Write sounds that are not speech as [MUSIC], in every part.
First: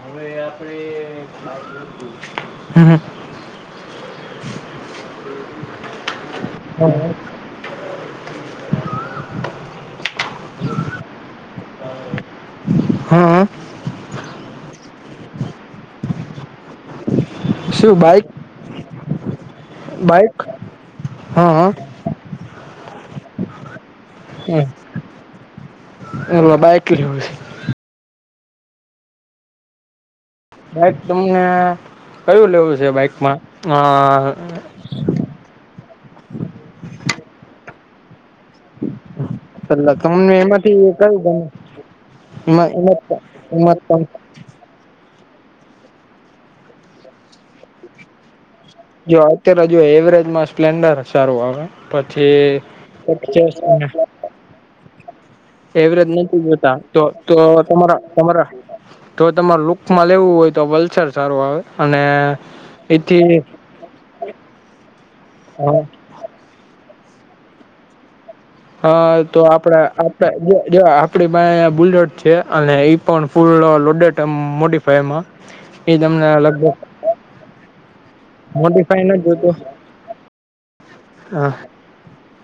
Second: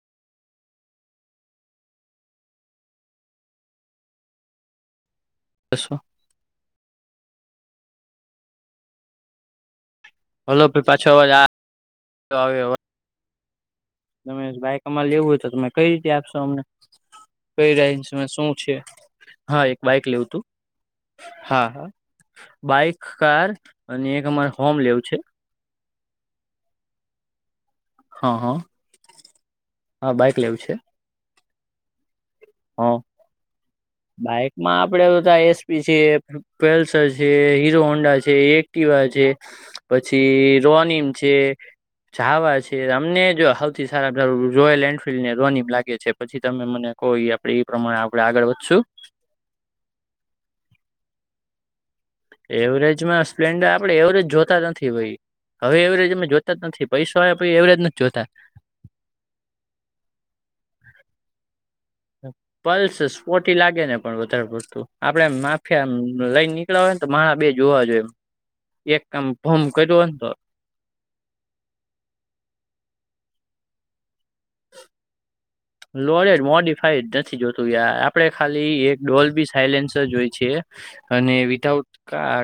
હવે આપણે [UNINTELLIGIBLE] હમ્મ-હમ્મ. [INAUDIBLE] દસો. હા. હલો પહીં પાછો અવાજ આ [UNINTELLIGIBLE] હા. તમે બાઈક અમારે લેવું હોય તો તમે કઈ રીતે આપશો અમને? કઈ શું રેન્જ બાઈક માં, શું છે? હા, એક બાઈક લેવું તું. હા, હા. બાઈક, કાર અને એક અમારે હમ હોમ લેવું છે. [UNINTELLIGIBLE] હા હા. હા બઈક લ બાક તમને કયું લેવું છે હા બાઈકમાં આ બાઈકમાં આપડે બધા એ પ છે પલ્સર છે હીરો હોન્ડા છે એક્ટિવા છે. તમને પછી એમાંથી રોનીમ કયું છે. ગમે ચાવા એમાં છે એમાં અમને જો એમાં હાઉથી પણ સારા રોયલ એ ને રોની લાગે છે પછી તમે મને કોઈ આપે એ પ્રમાણે આડ આગળ વધશું. જો અત્યારે જો એવરેજમાં સ્પ્લેન્ડર સારું આવે. એવરેજમાં પછી. સ્પ્લેન્ડર આપડે એવરેજ જોતા નથી ભાઈ હવે એવરેજ અમે નથી જ જોતા તો પૈસો તો આવે પછી એવરેજ નથી તમારા જોતા તમારા જો તમારે લુકમાં લેવું હોય તો વલ્સાર સારું આવે અને પલ્સ એથી સ્પોટી લાગે ને પણ વધારે પડતું આપડે માફિયા લઈ નીકળવા હોય ને તો માણા બે જોવા જોઈએ. એક હા આમ તો ભમ કર્યો હોય ને તો આપણા આપ બલેટ છે અને એ પણ ફૂલડે મોડીફાયમાં લોરેડ મોડિફાઈડ નથી જોતું યાર આપડે ખાલી એક મોડીફાઈ નથી ડોલ બી જોતું સાયલેન્સર જોઈ છે. અને હા વિધાઉટ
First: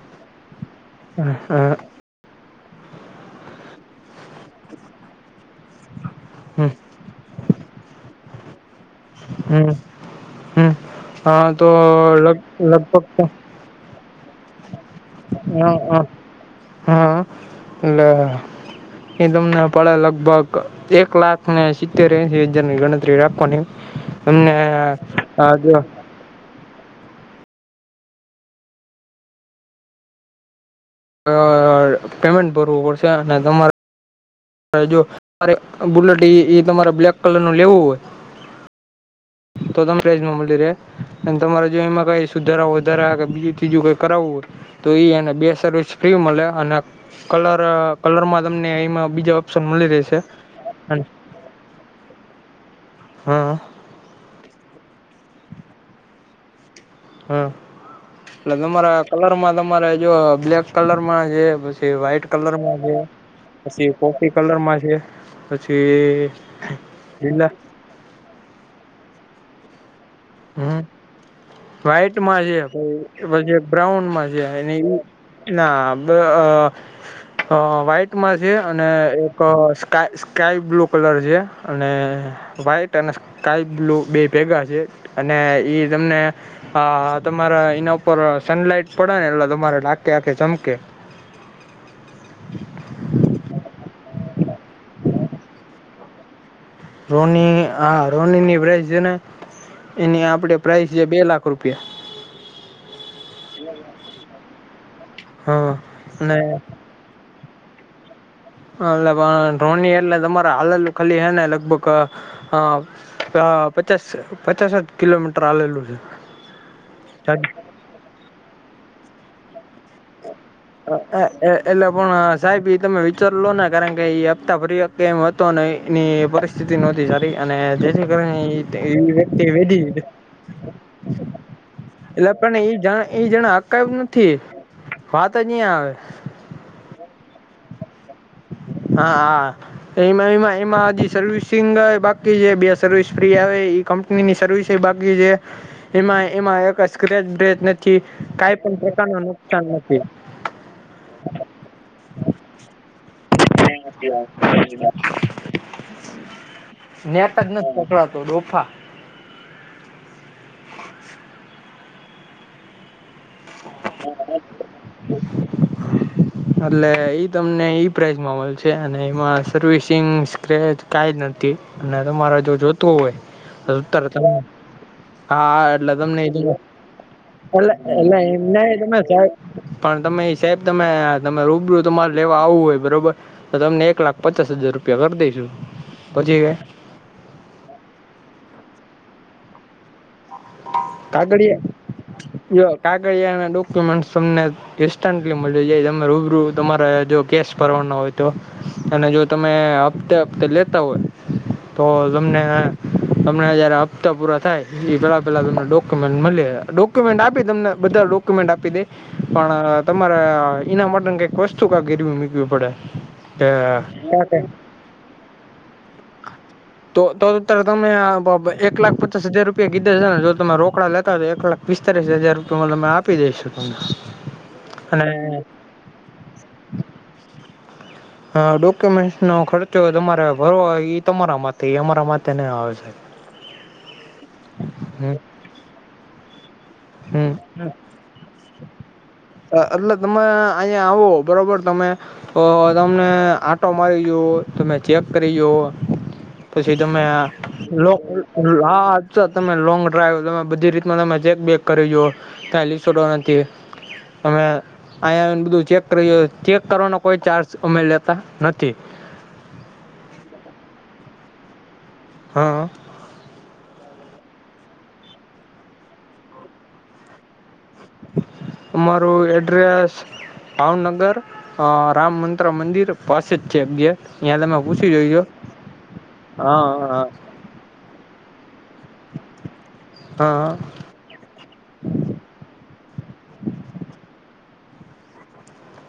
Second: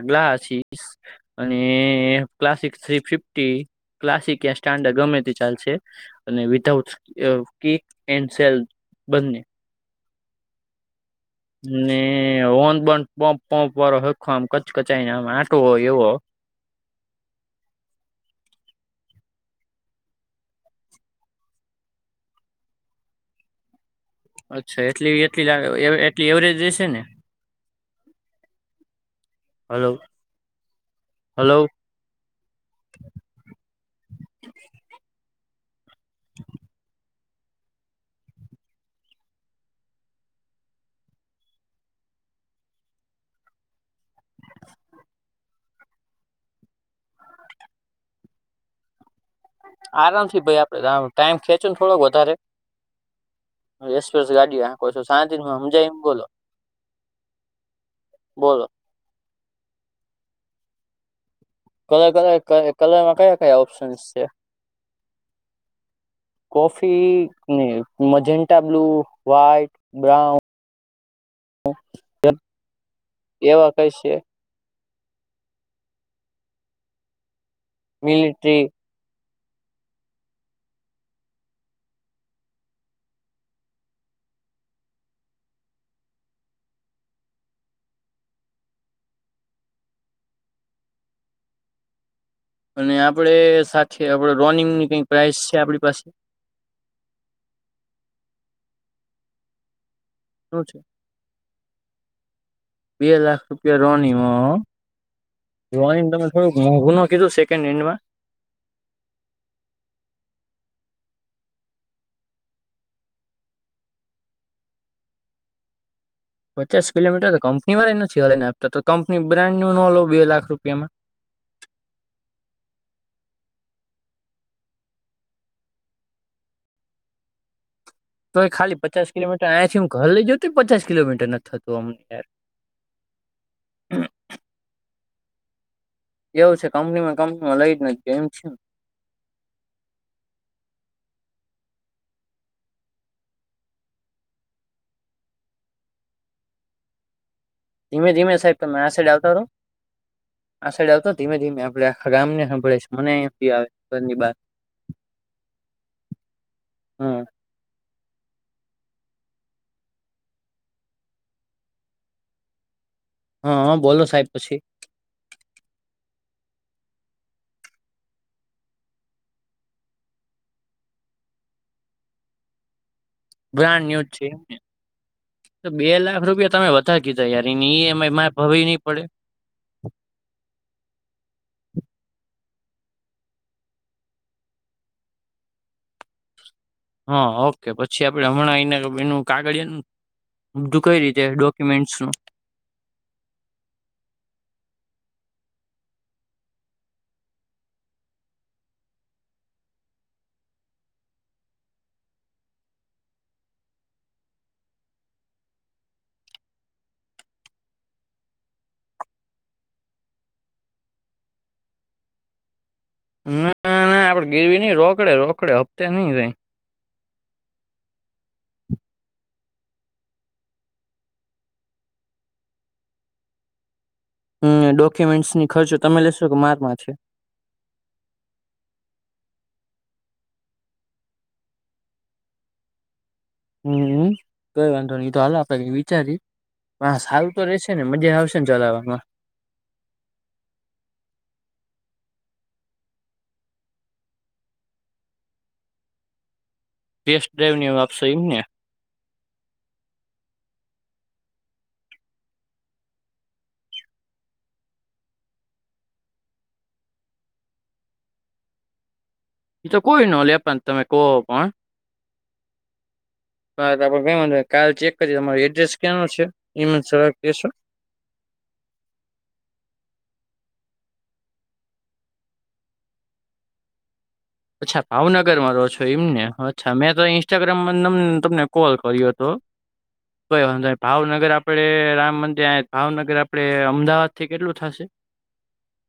ગ્લાસીસ હા અને હા, ક્લાસિક થ્રી ફિફ્ટી ક્લાસિક ત સ્ટાન્ડર્ડ ગમે તે ચાલશે અને hmm without a kick and cell. બંને હમ્મ હમ્મ હ તો લગ લગભગ પોપ વાળો હખો આમ કચ કચાઈ ના આમ આટો હો હા હા એવો હા એટલે એ તમને પડે લગભગ એક લાખ ને સિત્તેર એશ હજાર ની ગણતરી આપવાની અમને અચ્છા એટલી હ એટલી લાગે જો એવ- એવરેજ જે છે ને. [INAUDIBLE] અ હલો પેમેન્ટ ભરવું પડશે અને તમારે જો તરે બુલેટ એ તમારે બ્લેક કલર નું લેવું હોય. તોધપ્રજ મમડી રે અને તમારે જો એમાં કઈ સુધારા વધારા કે બીજું ત્રીજું કઈ કરાવવું હોય. તો એને બે સર્વિસ ફ્રી મળે અને કલર કલરમાં તમને એમાં બીજા ઓપ્શન મળી રહેશે આરામથી ભાઈ આપડે ટાઈમ ખેંચું ને થોડોક વધારે હમ્મ. એક્સપ્રેસ ગાડી આ ક છ શાંતિ સમજાયમ બોલો. હ એટ બોલો તમારા કલરમાં તમારે જો બ્લેક કલરમાં એ પી કલર વ્હાઈટ કલર કલરમાં છે કયા કયા પછી ઓપ્શન્સ છે કોફી કલરમાં છે. પછી એલા. મજન્ટા બ્લુ વ્ઈટ બ્રાઉન હમ્મ વાઈટમાં છે પછી એક એવા કઈ છે બ્રાઉનમાં. [UNINTELLIGIBLE] અ વ્હાઈટમાં છે મિલિટરી અને એક સ્ સ્કાય બ્લુ કલર છે અને વ્હાઈટ અને કાયલું બે ભેગા છે અને ઈ તમને હા તમારા એના ઉપર સનલાઈટ પડે ને એટલે તમારે લાકે આખે ચમકે. અને આપડ સાથે આપડ રોનિંગની કઈક પ્રાઇસ છે આપણી પાસે. રોની હા રોનીની પ્રઇસ છે ને એની આપડે પ્રાઇસ છે બે લાખ રૂપિયા. બે લાખ રૂપિયા રની હો. હા ડ્રોઈંગ તમે અને થડું મોંઘું ન કીધું સેન્ડ હેન્ડમાં. એટ પણ રોની એટલે તમારે હાલલ ખાલી હે ને લગભગ. હ પચાસ પચાસ કિલોમીટર હાલેલું છે. પચાસ કિલોમીટર તો કંપની વાળાય નથી હલાઇ ને આપતા તો કંપની બ્રન્ડનો લઉ બે લાખ રૂપિયામાં. એટલે પણ સાહેબ એ તમે વિચાર લો ને કારણ કે એ હપ્તા ભરી. કેમ હતો એની પરિસ્થિતિ નહોતી સારી અને. તો એ ખાલી પચાસ વ્યક્તિ કિલોમીટર વે અહીંયાથી હું એટલે. ઘર લઈ જતો પચાસ કિલોમીટર નથી થતું અમને યાર પણ એઈ જણ એઈ જણા હકાય નથી. તહીં આવે. એવું છે કંપની માં કંપનીમાં લઈ જ નથી ગયા એમ છે. હા હા. એમાં એમાં એમાં હજી સર્વિસિંગ બાકી જે બે સર્વિસ ફ્રી આવે ઈ કંપની. કંપનીની સર્વિસ એ બાકી છે એમાં એમાં એક સ્ક્રેચ બ્રેચ નથી. ધીમે ધીમે કે સાહેબ કઈ પણ તમે આ સાઈડ પ્રકારનું આવતા રહો નુકસાન નથી. આ સાઇડ આવ તો ધીમે ધીમે આપડે આખા ગામ ને હભળાઈશ છે મનેથી આવે. ઘરની બાર હમ નેટ જ નથી પકડાતો ડોફા. હા બોલો સાહેબ પછી [UNINTELLIGIBLE] અટલે ઈ તમને ઈ પ્રાઈઝમાં મલશે છે અને એમાં સર્વિસિંગ સ્ક્રેચ કાંઈ જ નથી. ને તમારે જો જોતું હોય. બ્રાન્ડ ન્યૂઝ તરત છે એમને હા તો બે એટલે તમને લાખ ઈ રૂપિયા એટ. તમે વધારે કીધા યાર એની ઈએમઆઈ એલા મારે ઇમ ભરવી નઈ નહી પડે એમને. પણ તમે ઈ સાહેબ તમે તમે રૂબરૂું તમારે લેવા આવવું હોય બરોબર. તો તમને એક લાખ પચાસ હજાર રૂપિયા કરી દઈશું પછી. હા ઓકે પછી આપડે હમણાં એઈને એનું કાગળિયાનું. બધું કઈ રીતે કાગડીયા ડોક્યુમેન્ટ્સ નું જો કાગડિયા ને ડોક્યુમેન્ટસ તમને. ઇન્સ્ટન્ટલી મળી જાય તમે રૂબરૂ તમારે જો કેશ ભરવાના હોય તો. અને જો તમે હપ્તે હપ્તે લેતા હોય. તો તમને તમને જયારે હપ્તા પૂરા થાય એ પેલા. પેલા તમને ડોક્યુમેન્ટ મળે ડોક્યુમેન્ટ આપી તમને બધા ડોક્યુમેન્ટ આપી દે. પણ તમારે એના માટેને કંઈક વસ્તુ કાક ગીરવી મૂકવી પડે. ના ના આપડે કે ગીરવી નઈ રોકડે રોકડે હપ્તે નઈ રઈ. તો ત્યારે તમે એક લાખ પચાસ હજાર રૂપિયા કીધા છે ને જો તમે રોકડા લેતા હોય તો એક લાખ. પિસ્તાલીસ હજાર રૂપિયા મા આપી દઈશું તમને. હમ્મ અને ડોક્યુમેન્ટસની ખર્ચો તમે લેશો કે મારા માંથી. હા ડોક્યુમેન્ટસ નો ખર્ચો તમારે ભરવો ઈ તમારા માથે ઈ અમારા માથે નહીં આવે. [UNINTELLIGIBLE] હમ્મ કઈ વાંધો નઈ હમ તો હાલો આપડે કંઈક વિચારી. પણ આ હમ સારું તો રેશે ને મજા આવશે ને ચલાવવામાં. એટલે તમે અહીયાં આવો બરોબર તમે. તો તમને આટો મારી લ્યો તમે ચેક કરી જુવો. પછી તમે. ટેસ્ટ ડ્રાઈવ ને એવું આપશો એમને હા અચ્છા તમે લોંગ ડ્રાઈવ જોવા તમે બધી રીતમાં તમે ચેક બેક. કરી લ્યો કયાંય લીસોટો નથી અમે. અહીંયા આઈ ને બધું ચેક કરી ચેક કરવાનો કોઈ ચાર્જ અમે લેતા નથી. એ તો કોઈ નો લે પણ તમે કહો પણ. હા. હા તો આપડે કઈ વાંધો નઈ કાલ ચેક કરી તમારુ એડ્રેસ કયાનુ છે ઈ મને સવારે કેશો. અમારું એડ્રેસ. ભાવનગર અ રામમંત્ર મંદિર પાસે જ છે બે. અચ્છા ભાવનગર માં રહો છો એમ ને હા અચ્છા હા મેં તો ઈ. હા ઇન્સ્ટાગ્રામમાં નંબર તમને કોલ કર્યો હતો કોઈ હા. વાંધો નઈ. ભાવનગર આપડે રામ મંદિર આયા ભાવનગર આપડે અમદાવાદ થી કેટલું થશે.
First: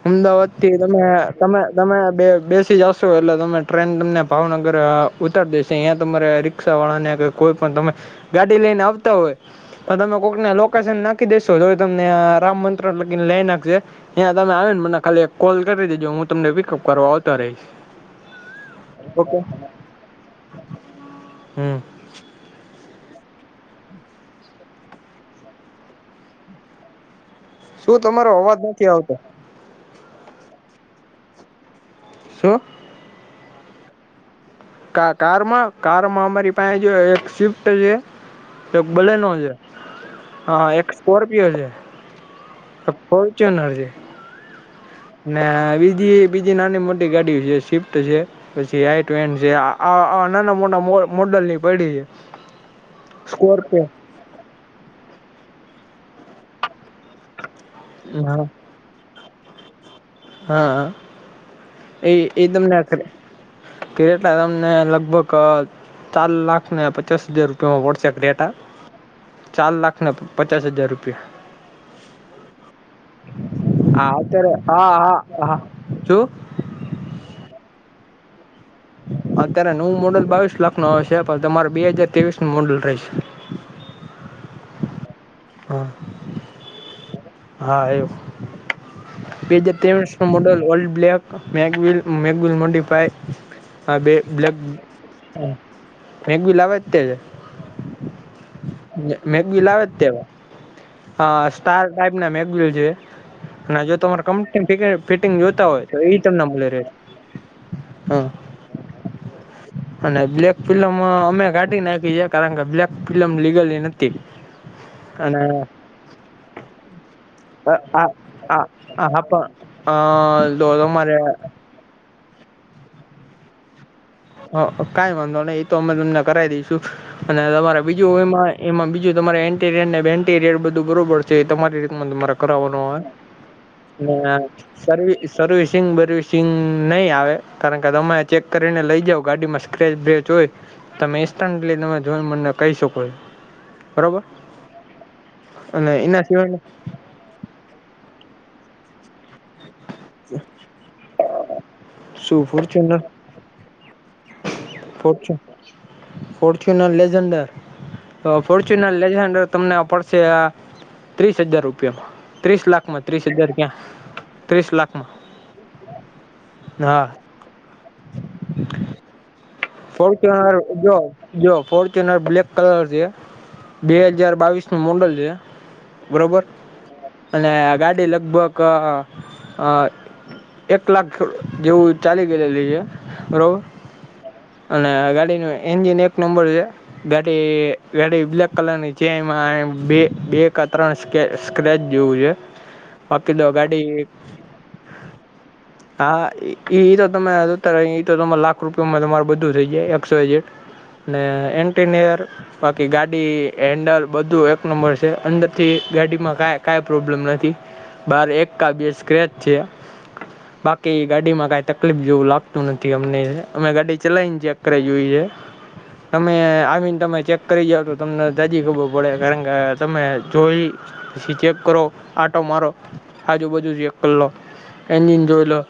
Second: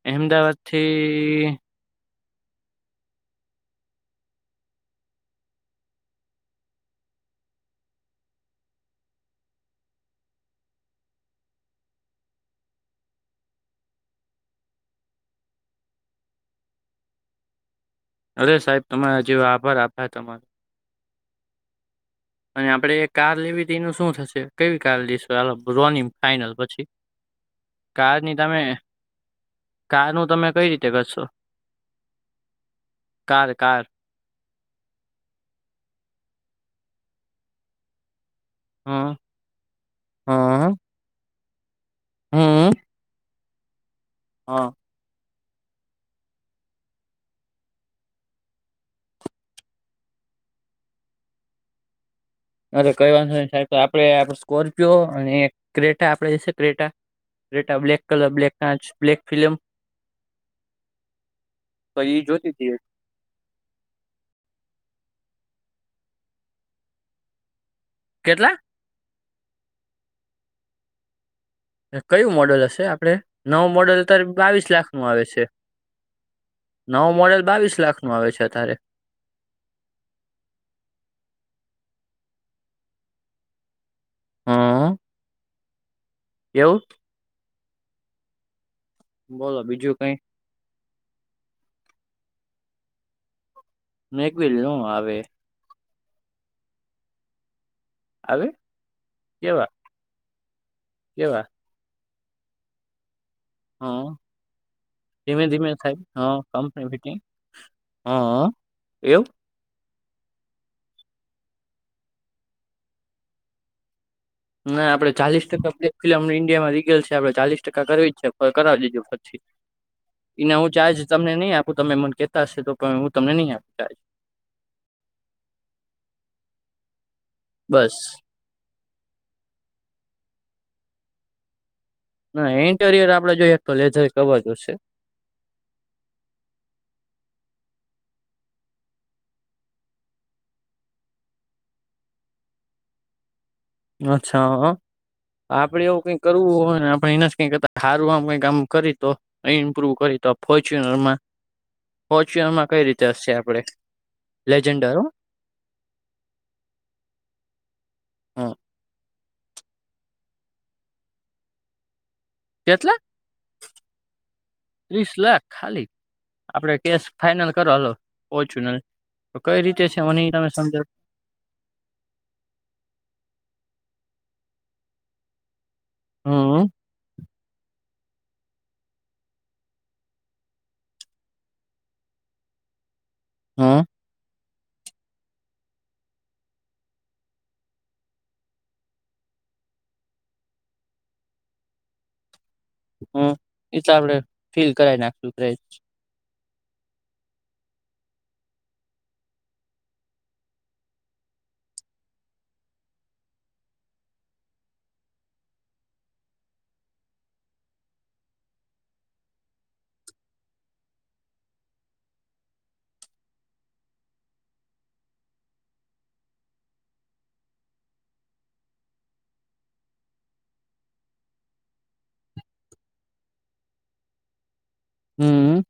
અમદાવાદ થી તમે તમે તમે બે બેસી જશો એટલે તમે ટ્રેન તમને ભાવનગર ઉતારી દેશે અહિંયા તમારે. રિક્ષા વાળા ને કોઈ પણ તમે ગાડી લઈને આવતા હોય. તમે કોક ના લોકેશન નાખી દેેશો જો તમને રામ મંત્ર લગીને લઈ નાખશે. ત્યાં તમે આવે ને મને ખાલી એક કોલ કરી દેજો હું તમને પિકઅપ કરવા આવતો રહીશ. અરે સાહેબ તમારો હજ ઓકે આભાર આપાય તમારો. હમ. અને આપડે એ કાર લેવી તી એનું શું થશે કેવી કાર લઈશું આ કરો ને ફાઈનલ પછી. શું તમારો કારની તમે અવાજ નથી આવતો કારનું તમે કઈ રીતે કરશો. શું? કાર કાર કારમાં કારમાં અમારી પાસે એક સ્વિફ્ટ છે, તો એક હમ બલેનો છે. હા હમ એક સ્કોર્પિયો છે, હમ ફોર્ચ્યુનર છે. હા. ના બીજી બીજી નાની મોટી ગાડી છે શિફ્ટ છે. પછી આઈટેન છે નાના મોટા મોડલ ની પડી છે. અરે કઈવાંધો નહિ સાહેબ સ્કોર્પિયો આપણે સ્કોર્પિયો અને ક્રેટા આપડે છે Creta? Creta black colour black કાચ બ્લેક ફિલમ. હા તો એ એ જોતી હતી તમને આખરે. કે એટલે તમને લગભગ ચાર લાખને પચાસ હજાર રૂપિયામાં પડશે. કેટલા ક્રેટા ચાર લાખ ના પચાસ હજાર રૂપિયા. કયું મોડલ હશે આપડે નવુ મોડલ હા અત્યારે બાવીસ લાખ હા નું આવે છે. હા હા જો નવુ મોડેલ બાવીસ લાખ નો આવે છે અત્યારે. અત્યારે નવું મોડલ બાવીસ લાખ નું આવે છે પણ તમારે બે હાજર ત્રેવીસ નું મોડલ રહેશે. હમ. હા. એવું? હા એ બે બોલો હજર બીજું ત્રેવીસ કઈ ન મોડલ વર્લ્ડ બ્લેક મે મેગલ મોડીફઈ. હા બે્ક મેકવી ન આવે મેક બી લવા જ તે છે. આવે? મેગલ કેવા આવે તેવા કેવા સ્ટાર ટાઈપ ના મેગલ છે. અને હ જો તમારા કંપની ફિટિંગ ધીમે જોતા ધીમે હોય તો એ તમને મળ રહે. હમ એવું? અને બ્લેક ફિલ્લમ અમે કાઢી નાખી છે કારણ કે બ્લેક ફિલ્લમ લીગલી નથી. ના આપડે અને ચાલીસ ટકા ફિલ્મ ઇન્ડિયા માં રીગેલ છે. આપડ ચાલીસ ટકા આ કરવી જ છે આ કરાવી લીજું આ હા પછી, પણ અ એના તો હું ચાર્જ તમારે તમને નહી આપ હું તમે મન કેહેતા હશે તો પણ હું તમને નહી આપ. હ કઈ વાંધો નહી એ તો અમે તમને કરાવી દઈશું, અને તમારે બસ બીજું એમાં એમાં બીજું તમારે એન્ટીરિયર ને બેન્ટીરિયર બધું બરોબર છે તમારીતે અ ના મરાકર વનું ઇન્ટેરિયર આપડે જોઈએ તો લેધર કવર જોશે સર્વી સર્વિસિંગ બર્વિસિંગ નહીં આવે કારણ કે તમે ચેક કરીને લઈ જાવ. ગાડીમાં સ્કચ બ્રેચ હોય, તમે ઇન્સ્ટન્ટલી તમે જો મને કહી શકો છો. અચ્છા, આપડે અને એવું કઈક એના કરવું સિવાય હોયને આપે એના જ કઈકતા સારું આમ કઈ આમ કરી તો ઇમ્પ્રુવ કરી. તો ફોર્ચ્યુનરમાં શું ફોર્ચ્યુનરમાં કઈ ફોર્ચ્યુનર રીતે હશે આપણે લેજન્ડરો? ફર્ચ્યુનર લેઝન્ડર, હ ફોર્ચ્યુનર લેઝન્ડર તમને પડશે આ ત્રીસ હજાર રૂપિયામાં. ત્રીસ કેટલા લાખમાં ત્રીસ હજાર ક્યાં ત્રીસ લાખમાં. લખ ખાલી આપડે કેસ હા ફાઈનલ કરોલો ઓછું ન તો કઈ રીતે છે મને તમે ફોર્ચ્યુનર સમજાવ જો જો ફોર્ચ્યુનર બ્લેક કલર છે બે હજાર બાવીસ નું મોડલ છે બરોબર હમ અને ગાડી લગભગ આ એક લાખ જેવું ચાલી ગયલી છે ર હમ અને ગાડી ન એન્જિન એક નંબર છે ગાડી ગાડી બ્લેક કલર ની છે એમાં બે બે ત્રણ સ્કે સ્ક્રેચ જેવુ છે હમ્મ બાકી એ તો ગાડી આપડે ફીલ કરાઈ નાખશું ક હા એ તો તમે એ તોરે ઈ લાખ રૂપિયામાં તમારું બધું થઈ જાય એકસ યાય ઝેડ ને એન્ટનયર બાકી ગાડી હેન્ડલ બધું એક નંબર છે અંદરથી ગાડીમાં ક કઈ પ્રોબ્લેમ નથી બાર એક કા બે સ્ક્રેચ છે બાકી ગાડીમાં કઈ તકલીફ જેવું લાગતું નથી અમને અમે ગાડી ચલઈને ચેક કરાય છે તમે આવીને તમે ચેક કરી જાવ તો તમને જાજી ખબર પડે કારણ કે તમે જોઈ પછી ચેક કરો આટો મારો આજુબાજુ ચેક કરી લો એજિન જોઈ લો હમ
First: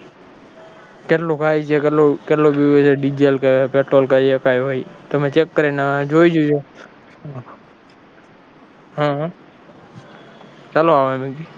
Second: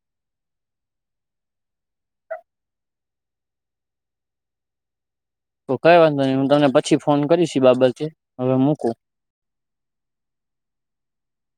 કેટલું ખાય છે કેટલું કેટલું પીવે છે જેલ પેટ્રોલ ક ક હોય તમે ચ તો કરને કઈ વાંધો જોઈ નહી હું જઈ તમને પછી ફોન કરીશ એ બાબતે હવે મૂકું એ હ ચાલ [UNINTELLIGIBLE]